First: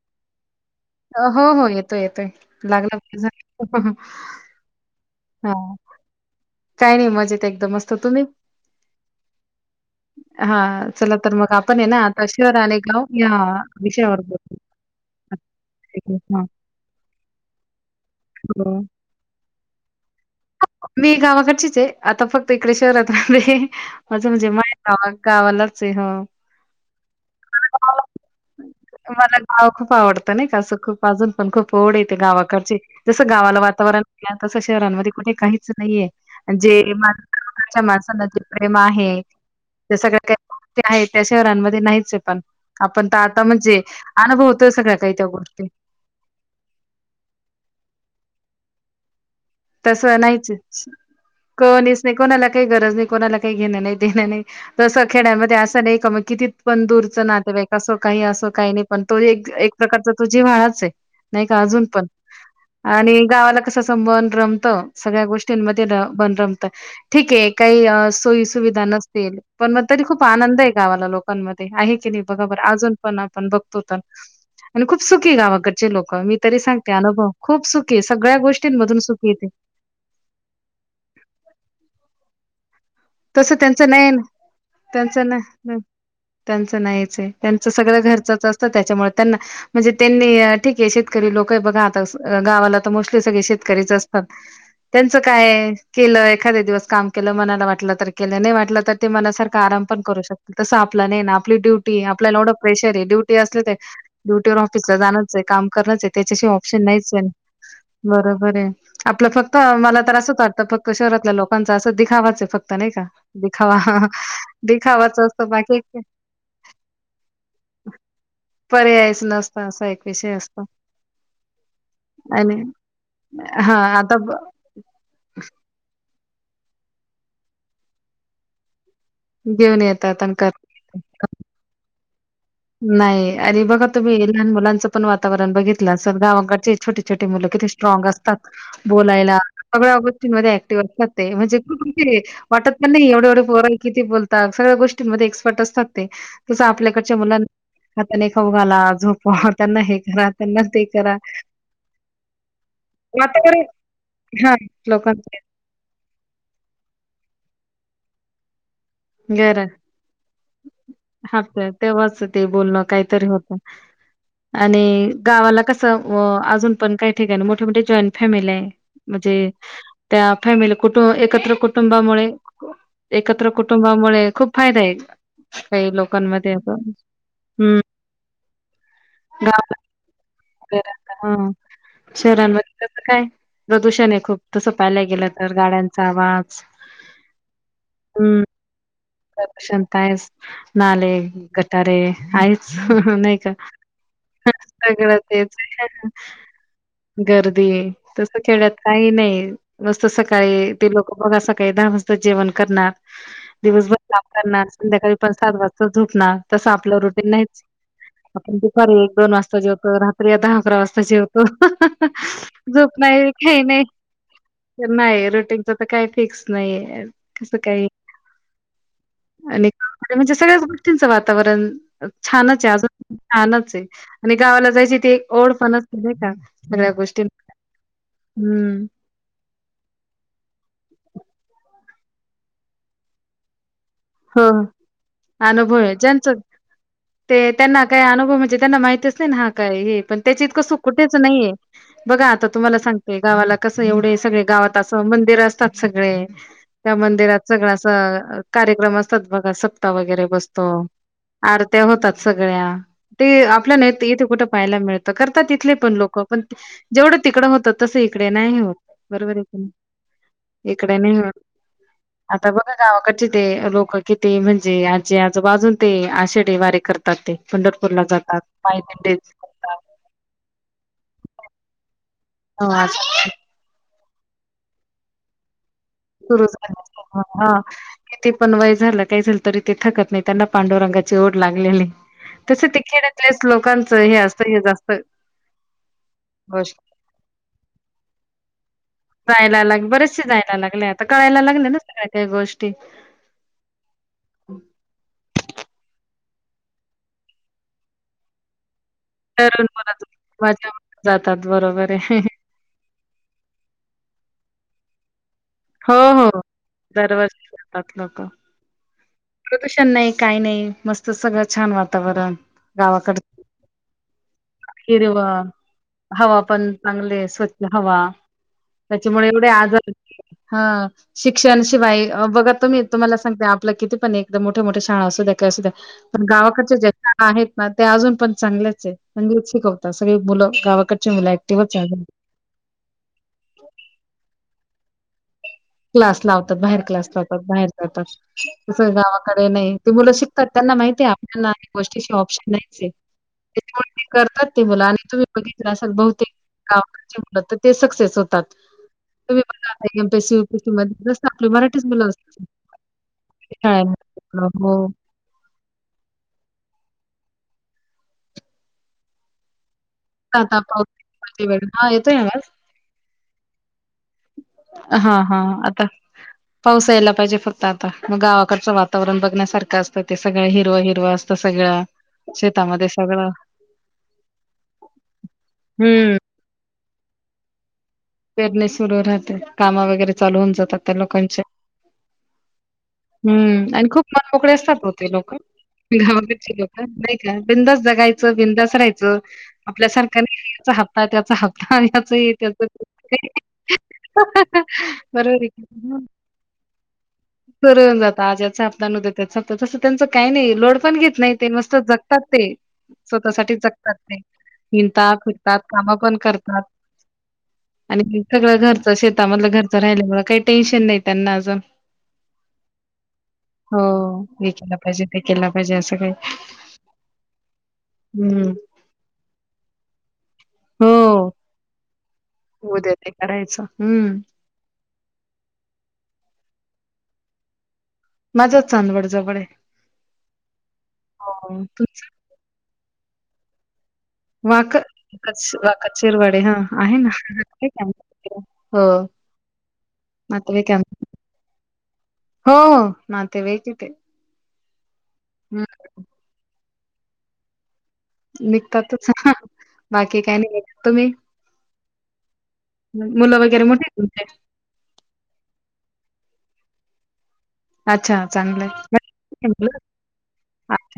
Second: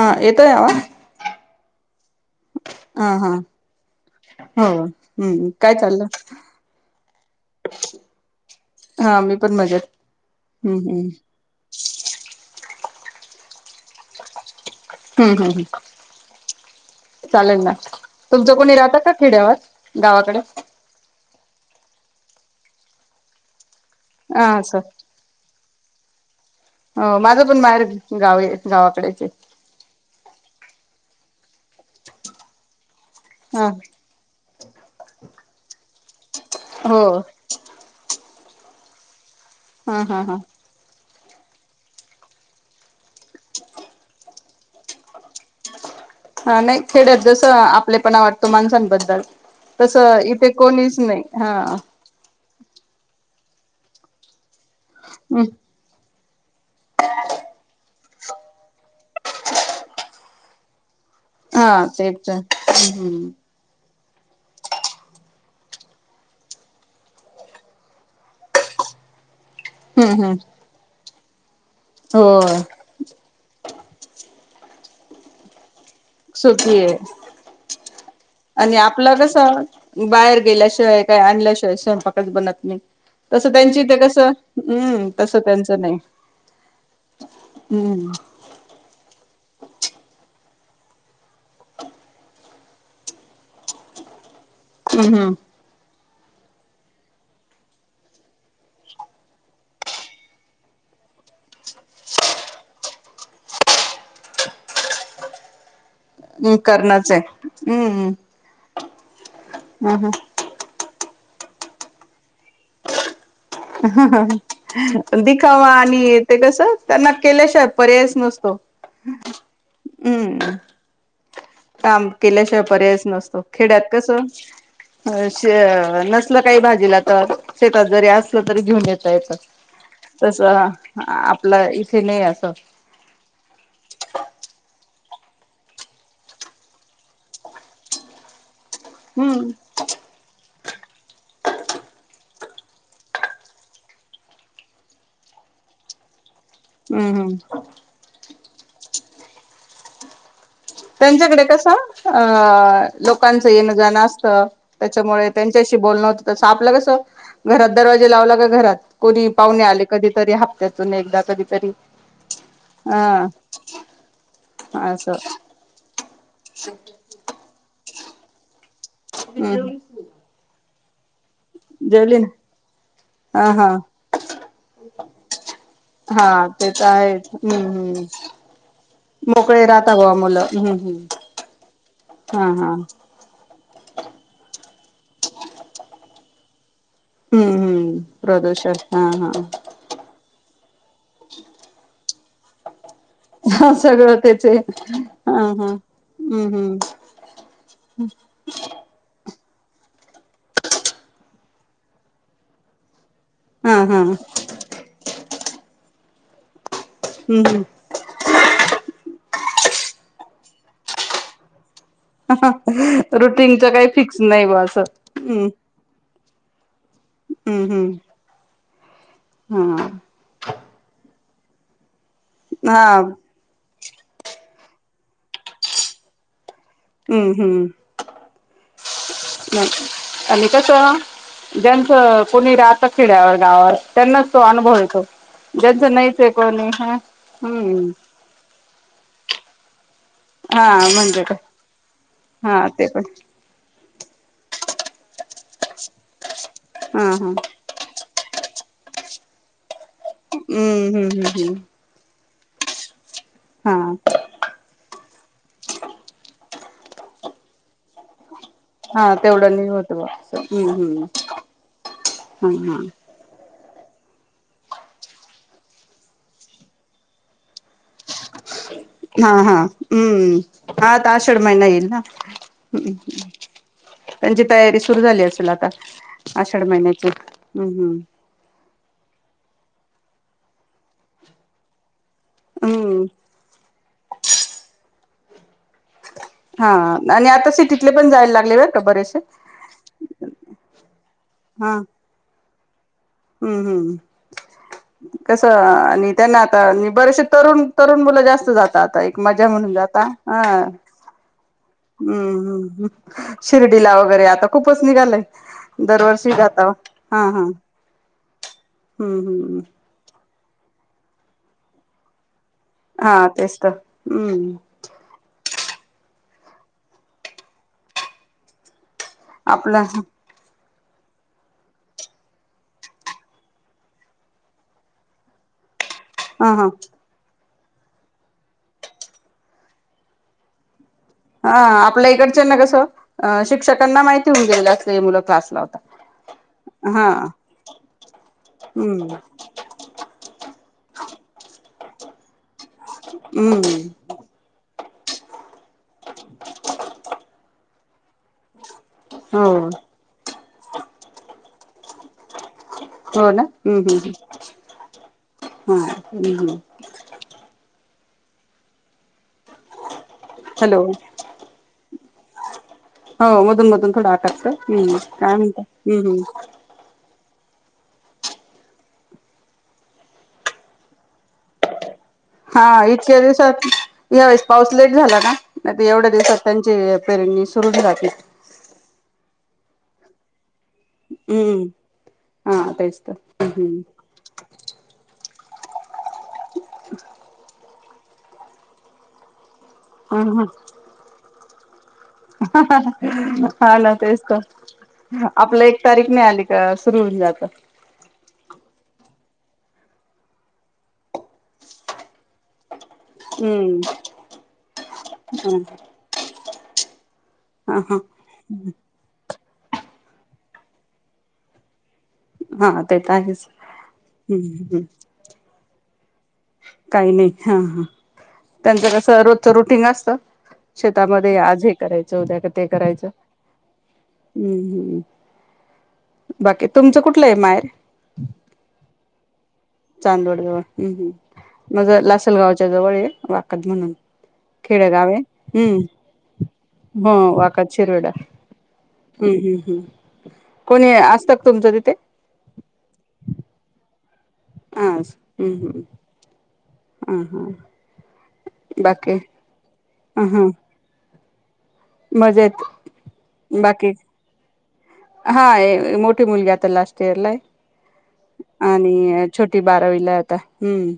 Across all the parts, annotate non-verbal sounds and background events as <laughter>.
हां येतोय आवा हो हो येतोय-येतोय लागला हा हा हो हम्म काय हां. चाललंय काही नाही मजेत एकदम मस्त तुम्ही? हा मी पण मजेत हा हम्म हम्म चला तर मग आपण आहे ना आता शहर आणि <unintelligible> हम्म हम्म. हां. चालेल ना तुमचं कोणी हो. राहत का खेड्यावर गावाकड? गावचीचये आता फक्त इकडे शहरात आले. हा असं <unintelligible> <unintelligible> हो माझं पण मांहेर गावीय गावाकडेचय. मला गाव खूप आवडतं नाही कासं खूप अजून पण खूप ओढ येते. गावाकडची जसं गावाला हा वातावरण <unintelligible> तसं शहरांमध्ये कुठे काही तसं नई जे हो मा <unintelligible> च्या माणसाांना जे प्रेम आहे हम् त्या हा हा सगळ्या हा काइ <unintelligible> त्या शहरांमध्ये नाहीच ये पण पण आता म्हणजे अनुभव तसं काय काही त्या गोष्टी हा नाइ खेड्यात जसं आपलेपना वाटतो माणसांबद्दल तस तसं इते नाहीच कोणीच नाही हा कोणीच नाही कोणाला काही गरज नाही कोणाला काही घेण नाही देणं नाही तसं हम्म खेड्यांमध्ये असं नाइ का मग किती पण दूरचं नातेवाइक असो काही असं काही नाही पण तो एक एक प्रकारचा तु जीव्हाळाच आहे नाही का अजून हा पण तेच आणि हम्म गावाला कसं टंबल रमत सगळ्या गोष्टींमध्ये बन रमत ठीके काही सोयी सुविधा नसतील पण मग तरी हम्म खूप हम्म हम्म आनंद आहे. गावाला लोकांमध्ये आहे की नाही हो बघा बर अजून पण आपण बघतो. आणि खूप सुखी गावाकड लोक मी तरी सुखी सांगते आहे अनुभव खूप सुखी सगळ्या गोष्टींधून चल बाहेर गेल्याशिवाय काय आणल्याशिवाय स्वयंपाक बनत नाही तस तसं त्यांच त्यांची ते नेन कसं हम्म त्यांच न तसं न त्यांचं नाही त्यांच नाहीचेय त्यांच सगळं हम्म. घरचाच असतं त्याच्यामुळे त्यांना म्हणजे त्यांनी ठीक आहे शेतकरी लोक बघा आता गावाला तर मोस्टली सगळे शेतकरीच असतात. त्यांचं हम्म काय? केलं एखाद्या दिवस काम केलं मनाला वाटलं तर केलं नाही वाटलं तर ते मला सारख आराम पण करू शक तसं आपला न ना आपली डुटी आपल्याला एवढं प्रेशर आहे ड्युटी असले ते ड्युटीवर ऑफिसला जाणचेय काम खरंचेय ते त्याच्याशिवाय हम्म ऑप्शन करणाच आहे नाहीचेय हम्म बरोबरे आपलं फक्त अं मला हम्म तर असंच वाटत फक्त शहरातल्या लोकांचा असं दिखावाचं आहे फक्त. का नाही सा हं हं हं असतो दिखावा बाकी आणि ते कसं त्यांना केल्याशिवाय पर्यायच नसतो पर्यायच नसत असा एक विषय हम् असतो काम आणि केल्याशिवाय पर्यायच नसतो हा खेड्यात कस आता अ ब- नस सकाळी भाजीला तर शेतात जरी असलं तरी घेऊन जाता घेऊन येतात आणि तस कर आपलं इ <unintelligible> नाही अरे बघा तुम्ही लहान मुलांचं पण वातावरण बघितलं तर गावाकडची छोटी छोटी मुलं किती स्ट्रॉंग असतात. बोलायला हम्म सगळ्या गोष्टींमध्ये ते म्हणतात ना ते म्हणजे वाटत पण नाही एवढे एवढे पोर किती बोलतात सगळ्या गोष्टी मध्ये एक्सपर्ट असतात ते तेच हम्म आपल्याकडच्या हम्म मुलां हाताने खाऊघाला झोपवा त्यांना हे घरात त्यांच्याकडे कसं अं लोकांचं वातावरण येण जाणं असतं हां, त्याच्यामुळे लोकांचे त्यांच्याशी बोलणं होतं तसं आपलं कसं घरात दरवाजे लावला का घरात कोणी पाहुणे घरात आले कधीतरी हप्त्यातून एकदा कधीतरी हाप्त्यात तेव्हाच ते बोलणं हा काहीतरी होत आणि असं गावाला कस व अजून पण काही ठिकाणी मोठे मोठे जॉईंट फॅमिली आहे. म्हणजे हम्म त्या मेल कुठून ये एकत्र जेवली कुटुंबामुळे ना एकत्र हा कु हा टुंबामुळे खूप फायदा आहे काही हा लोकांमध्ये अस ते तर आहेच हम्म हम् हम्म मोकळे राहता बुवा मुलं हम्म हम्म हा हा शहरांमध्ये कसं काय प्रदूषण आहे खूप तसं पाहिला गेलं तर गाड्यांचा आवाज हम्म हम्म प्रदषण लक्षण काय अस नाले गटारे आहेच हा हा नाही का हा सगळं त्याचे हा सगळं तेच हा हम्म हम्म गर्दी तस खेड्यात काही नाही नुस्त सकाळी ते लोक बघा सकाळी दहा वाजता जेवण करणार हा दिवसभर हा काम करणार संध्याकाळी परत सात वाजता झोपणार तसं आप लं रुटीन नाहीच हम्म आहे आपण दुपारी एक दोन वाजता होत रात्री आता अकरा वाजता जेवतो हा झोप हम्म नाही काही रुटीनच नाही फिक्स नाही बा असं नाही हम्म रुटीनच तर काही फिक्स नाही आहे कस हम्म काय. हम्म आणि म्हणजे सगळ्याच गोष्टी वातावरण छानच हा आहे हा अजून छानच आहे आणि गावाला जायची. ते ओढ पणत का. सगळ्या गोष्टी हम्म हम्म हम्म आणि कस ज्या तर कोणी राहतात खिड्यावर गावावर. त्यांनाच तो हो. अनुभव येतो अनुभव ज्यांचं नाहीचय ज्यांच आहे कोणी हा हम्म. <unintelligible> हां काय ये पण त्याचे इतकं हा सुख कुठेच म्हणजे काय नाहीये. बघा आता हा तुम्हाला ते पण सांगते गावाला क स एवढे सगळे गावात असं मंदिर अस तात सगळे त्या हा हा मंदिरात सगळं असं अ कार्यक्रम अस तात बघ सत <unintelligible> वगैरे बसतो, हम्म हम्म हम्म हम्म आरत्या होतात. सगळ्या ते आपल्या नाहीत हा इथे कुठे पाहायला मिळत. करतात इथले पण लोकं पण जेवढं तिकडं होतं तसं इक डे नाही होत हा बरोबर आहे क तेवढं नाही? होत बा असं इकडे हम्म नाही होत हम्म आता हा बघा हा गावाकडचे ते लोकं की ते म्हणजे आजी-आजोबा अजून ते आषाढी वारी करतात ते पंढरपूरला जातात. पायी दिंडी हां हां करतात हम्म. हां आता आषाढ महिना येईल ना? हम्म हो हम्म. त्यांची तयारी सुरू झाली असेल आता. <inaudible> आषाढ महिन्याची हम्म किती पण वय झालं काय झाल. तरी ते थकत नाही. त्यांना पांडुरंगाची ओढ लागलेली. तसे हम्म ते हम्म खेड्यातले लोक नच हे असत हे जास्त.. हा गोष्ट आणि आता सिटीतले पण जायला लागले बर का बरेसे. जायला लाग बरेचसे जायला आता कळायला लागले ना. सगळ्या काही गोष्ट ते. हम्म. हम्म. कस. आणि त्यांना आता बरेशे तरुण-तरुण मुलं जास्त जात तात आता. एक मजा तरुण म्हणून मुलं जाता. हा माझ्या जातात बरोबर आहे हम्म. हम्म्. शिर्डीला वगैरे आता खूपच निघालय. हो, हो, दरवर्षी जाता हा हा दरवर्जी जातात लोकं. हम्म. हम्म. काही नाही. मस्त सगळं छान वातावरण. हा तेच तर, हम्म. हिरवं. हवा पण चांगले स्वच्छ हवा. त्याच्यामुळे एवढे आपलं आजार हां. शिक्षण शिवाय बघा तुम्ही तुम्हाला सांगते आपलं किती पण एकदा मोठ्या मोठ्या शाळा असू द्या काय असू द्या पण हा हा गावाकडच्या ज्या आहेत. म ते अजून पण चांगलच आहे. हंणि शिकवतात सगळी मुलं गावाकड हां आपल्या इकडच्या ना कसं शिक्षकांना माहिती होऊन गेल्यात. ते मुलं फास क्लास लावतात बाहेर क्लास लावतात बाहेर जातात तसं हम्म गावाकडे नाही ती मुलं शिकतात त्यांना माहितीय आपल्याला गोष्टीशी ऑप्शन नाही. चे हम्म त्याच्यावरती करतात ती मुलं आणि तुम्ही बघितलं असाल बहुतेक गावाकडची त ते सक्सेस होतात. तुम्ही हो बघा आता एम टू सू. तीतूनच जसं आपली मराठीच मुलं अस हो ना हम्म हो हम् हा. हम् हम. काता हॅलो पाव <unintelligible> आणि ब्रेड आहेत तोय आवाज? हो मधून मधून थोडं आटकतंय. हा काय हा म्हणताय? हम्म. ताता म गावाकडचं वातावरण बघण्यासारखं असतं ते सगळं हिरवं हिरवं असतं सगळं. हा शेतामध्ये इतक्या सगळं दिवसात यावेळेस पाऊस लेट झा <unintelligible> नायत एवढ्या दिवसात त्यांचे पेरणी सुरू झा पेरणि सुरू राहते. कामं वगैरे चालू होऊन जातात. त्या लोकांचे हम्म हा आता ये हम्म आणि खूप मन मोकळे असतात. बहुतेक हो का? <unintelligible> ती घाव कडची लोक नाही का बिनधास जग खायच बिंदास रायचं. आपल्यासारखा नाही हम्म <unintelligible> याचा हापपाय त्याचा हाक <unintelligible> हा ना तेच बरोबर तर आहे आपलं एक की? तारीख नाही आली का सुरू होऊन जात. सुरु हुन जात आज याचा हप्ता न ऊद्या त्याचा प्ता तस त्यांच काही नाही लोड पण घेत नाही ते मस्त जगतात ते. स्वतःसाठी हम्म जगतात ते हिणता फिरतात काम पण करतात हा हा आणि सगळं घरचं शेतामधलं घरचं राहिल्यामुळ काही टेन्शन नाही त्यांना अजन हा ते तर आहेच. हो हे केला हम्म पाहिजे ते केलं पाहिजे असं काही काही नाही हा हा हम्म त्यांचं कस रोजच रुटीन असतं. हो शेतामध्ये आज हे <unintelligible> चौदा का ते करायचं हम्म- हम्म बाकी तुमचं कुठलं ए मायेर? माझं चांदवडजवळ ए चांदवड जवळ हम्म-हम्म माझ तुमचं लासलगावच्या जवळ ये वा कदमनन वाक - वाकातचेशशिरवाडे हा आहे ना हो वाकद शिरोडा <unintelligible> हो हम्म हम्म हम्म नातेवाईके आम कोणी असतं का तुमचं तिथे हो नातेवाईक तिथे अंस हम्म- हम्म हा- हा निघतातच बाकी हा बाकी ह काय हा नाही. तुम्ही? मजेत. मुलं वगैरे मोठे बाकी? आहेत तुमचे? हा ए मोठी मुूलगी आत ता लास्ट इयरलाये अच्छा चांगलं आहे आणि छोटी मुलं? बारावीला आता हम्म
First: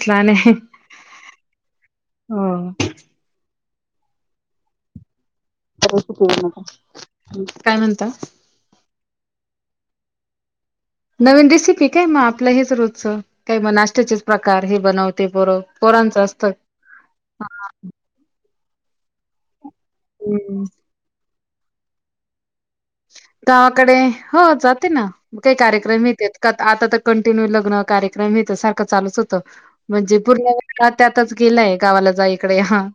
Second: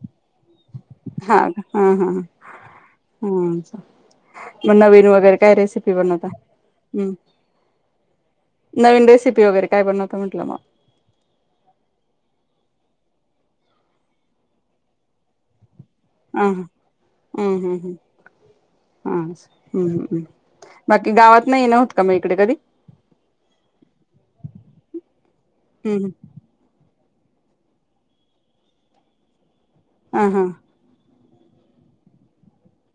लानेहे हा हो म नवीन वगैरे काय रेसिपी बनवता? हं काय म्हणता? नवीन रेसिपी वगैरे काय बनव त म्हटला मा नवीन रेसिपी काय म आपलं हेच रोजचं काय म नाशत्याचेच प्रकार हे बनव ते बरव पोरांचं ह असत ह हम्म हम्म हम्म हा हम््म् बाकी गावात नाही नव्हत का मग इकडे कधी गावाकडे हो जाते ना काही कार्यक्रम हम्म येते आता तर कंटिन्यू लग्न कार्यक्रम येत सारखं चालूच होतं म्हणजे हा हा पूर्ण त्या आताच गेलाय गावाला जा इकडे हा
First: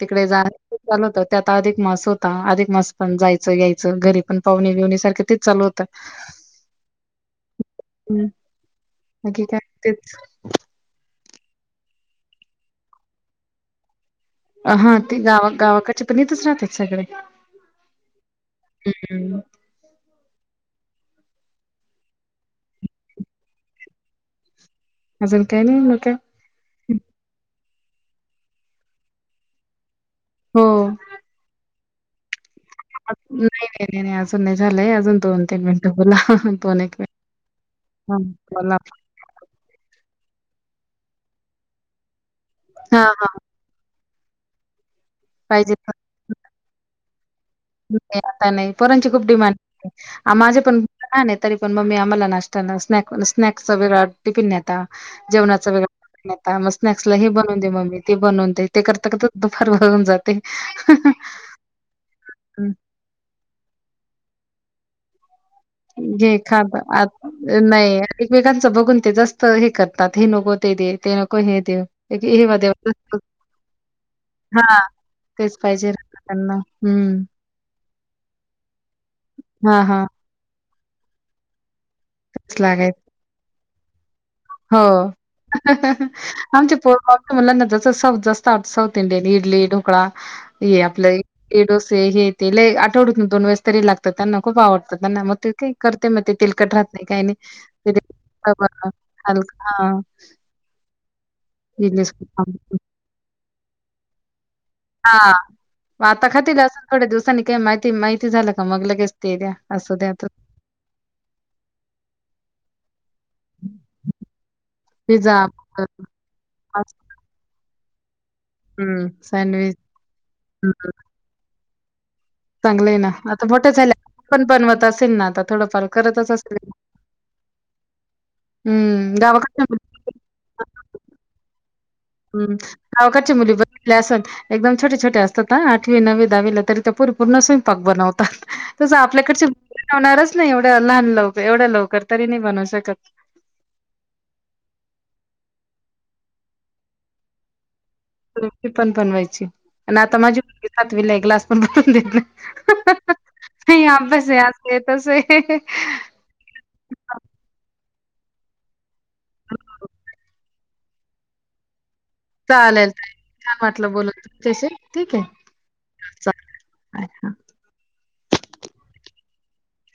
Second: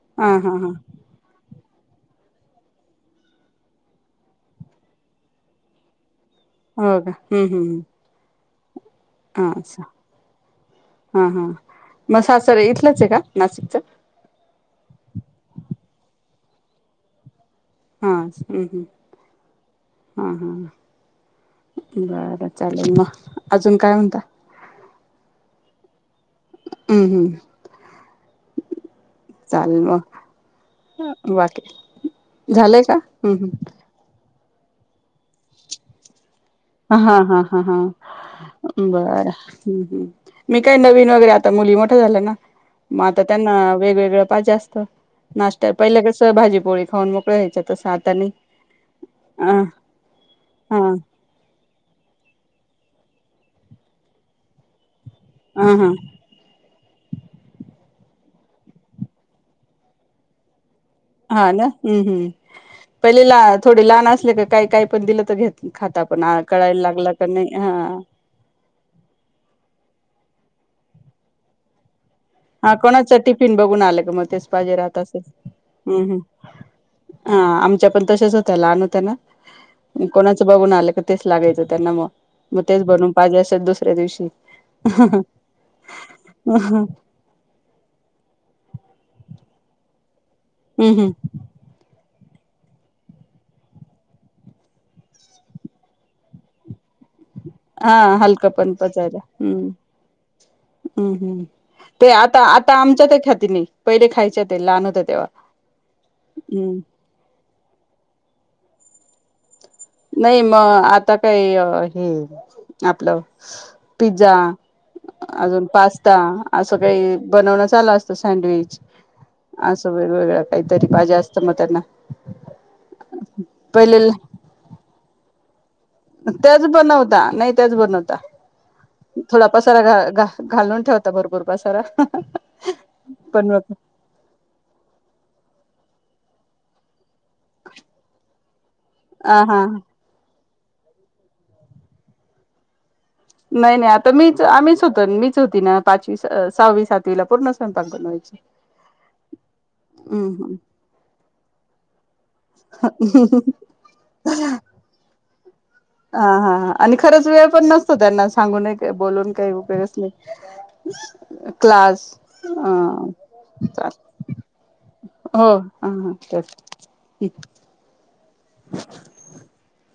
तिकडे हा जा हा हा चालू होत त्यात आता अधिक मास होता, अधिक मास पण जायचं यायचं घरी पण पाहुणे-बिहुणे सारखं तेच चालू होतं. हो का? हम्म हम्म हम्म. बाकी काय तेच हां हां मग सासर इथलंच आहे का नाशिकच? अ हां ते गावा गावाकडचे पण इथेच राहतात सगळे हां हम्म हम्म. हां हां हां. बरं चालेल मग अजून काय म्हणता? अजून काय नाही <unintelligible> हम्म हम्म. चालेल म. हो बाकी? झालंय का? हम्म हम्म. नाही नाही नाही नाही नाही झालंय अजून दोन तीन मिनटं बोला. दोन एक अ मिनिट. हां हां हां हां हां बर हम्म हम्म. मी काय नवीन वगैरे आता मुली मोठ्या झाल्या ना? म हा आता हा त्यांना वेगवेगळं पाहिजे असतं. नाश्त्या पाहिजे. पहिल्या कसं भाजीपोळी खाऊन मोकळ्या व्हायच्या तसं आता नाही पोरांची खूप डिमांड हां आहे. आ माझे पण हां. मुलं लहान आहे तरी पण मम्मी आम्हाला नाश्ता न स्नॅक स्नॅक्सच वेगळा टिफिन न्हेता. जेवणाचा हा वेगळा हा न्हेता मग स्नॅक्सला हे बनवुन दे मम्मी. ते बनवून दे ते करता दुपार हो ऊन जाते. हां ना हम्म हम्म हं, पहिलेला थोडे लहान अस ले का काय काय पण दिलं तर घे <unintelligible> नाही हा एकमेकांचं बघून ते जास्त हे कर ततात हे नको ते दे ते नको हे दे. एक हेवा हां देवा कोणाच टिफिन बघून आलं का मग तेच पाहिजे हा राहत असेल. तेच पाहिजे हम्म राहतं हम्म त्यांना हम्म हां आम च्या पण तशाच होत्या लहान होत्या ना हा हा कोणाचं बघून आलं तेच लागायचं. त्यांना म मग तेच बनवून पाहिजे असेल दुस ऱ्या दिवशी. हो हम्म आमच्या <unintelligible> ला जसं साऊथ जास्त आतं साऊथ इंडियन इडली ढोकळा. ये हम्म आपलं डोसे हे. ते लई आठवड्यातन दोन वेळस तरी लागतं त्यांना खूप आवडतं त्यांना मग ते का करते मग तेल कट राह. नाही काही नाही हा तरी हलकं पण <unintelligible> पचायला अ हा. हम्. ते आता आता आमच्या त्या ख्यातीने पहिले खायचे. हा आता खाते हम्म. असून थोड्या दिवसांनी काही माहिती माहिती झालं. समग्ल कस्तीय्या नाही मग आता काही हे आपलं पिझ्झा पिझ्झा, अजून बर्गर पास्ता असं काही बनवण चालू अस. सँडविच हं. सँडविच असं वेगवेगळ्या काहीतरी भाज्या असतं मग त्यांना चांगलंय ना आता मोठे पहिले झाल्या आपण पण असेल ना थोडा फरक. त्याच बनवता नाही त्याच बनवता हं. थोडा गावाकडच्या पसारा घा घ घालून ठेवता भरपूर पसारा. हम् गावकाचे पण मुली मग बघितले असून एकदम छोटे छोटे असतात ना. नववी दहावीला तरी पूर पूर्ण बनवतात त ह आपल्याकड हा लाणारच. नाही एवढ्या लहान लवकर एवढ्या लवकर तरी नाही बनू शकत. नाही नाही आता मीच आम्हीच होतो मीच होती ना पाचवी सहावी सातवीला पूर्ण सं ती पण बनवायची आणि आता माझी हम्म मुलगी सातवी ला ग्लास पण बनून देत हम्म अभ्यास आहे अ ह. हा हा आणि खरंच वेळ पण नसतो त्यांना सांगून बोलून काही उपयोग अच नाही. <inaudible> क्लास. अ चालेल चालेल छान वाटल चाल बोलुन तुम‌च्यशी ठीक हो हा हा आहे तेच. चला बाय हा. <inaudible>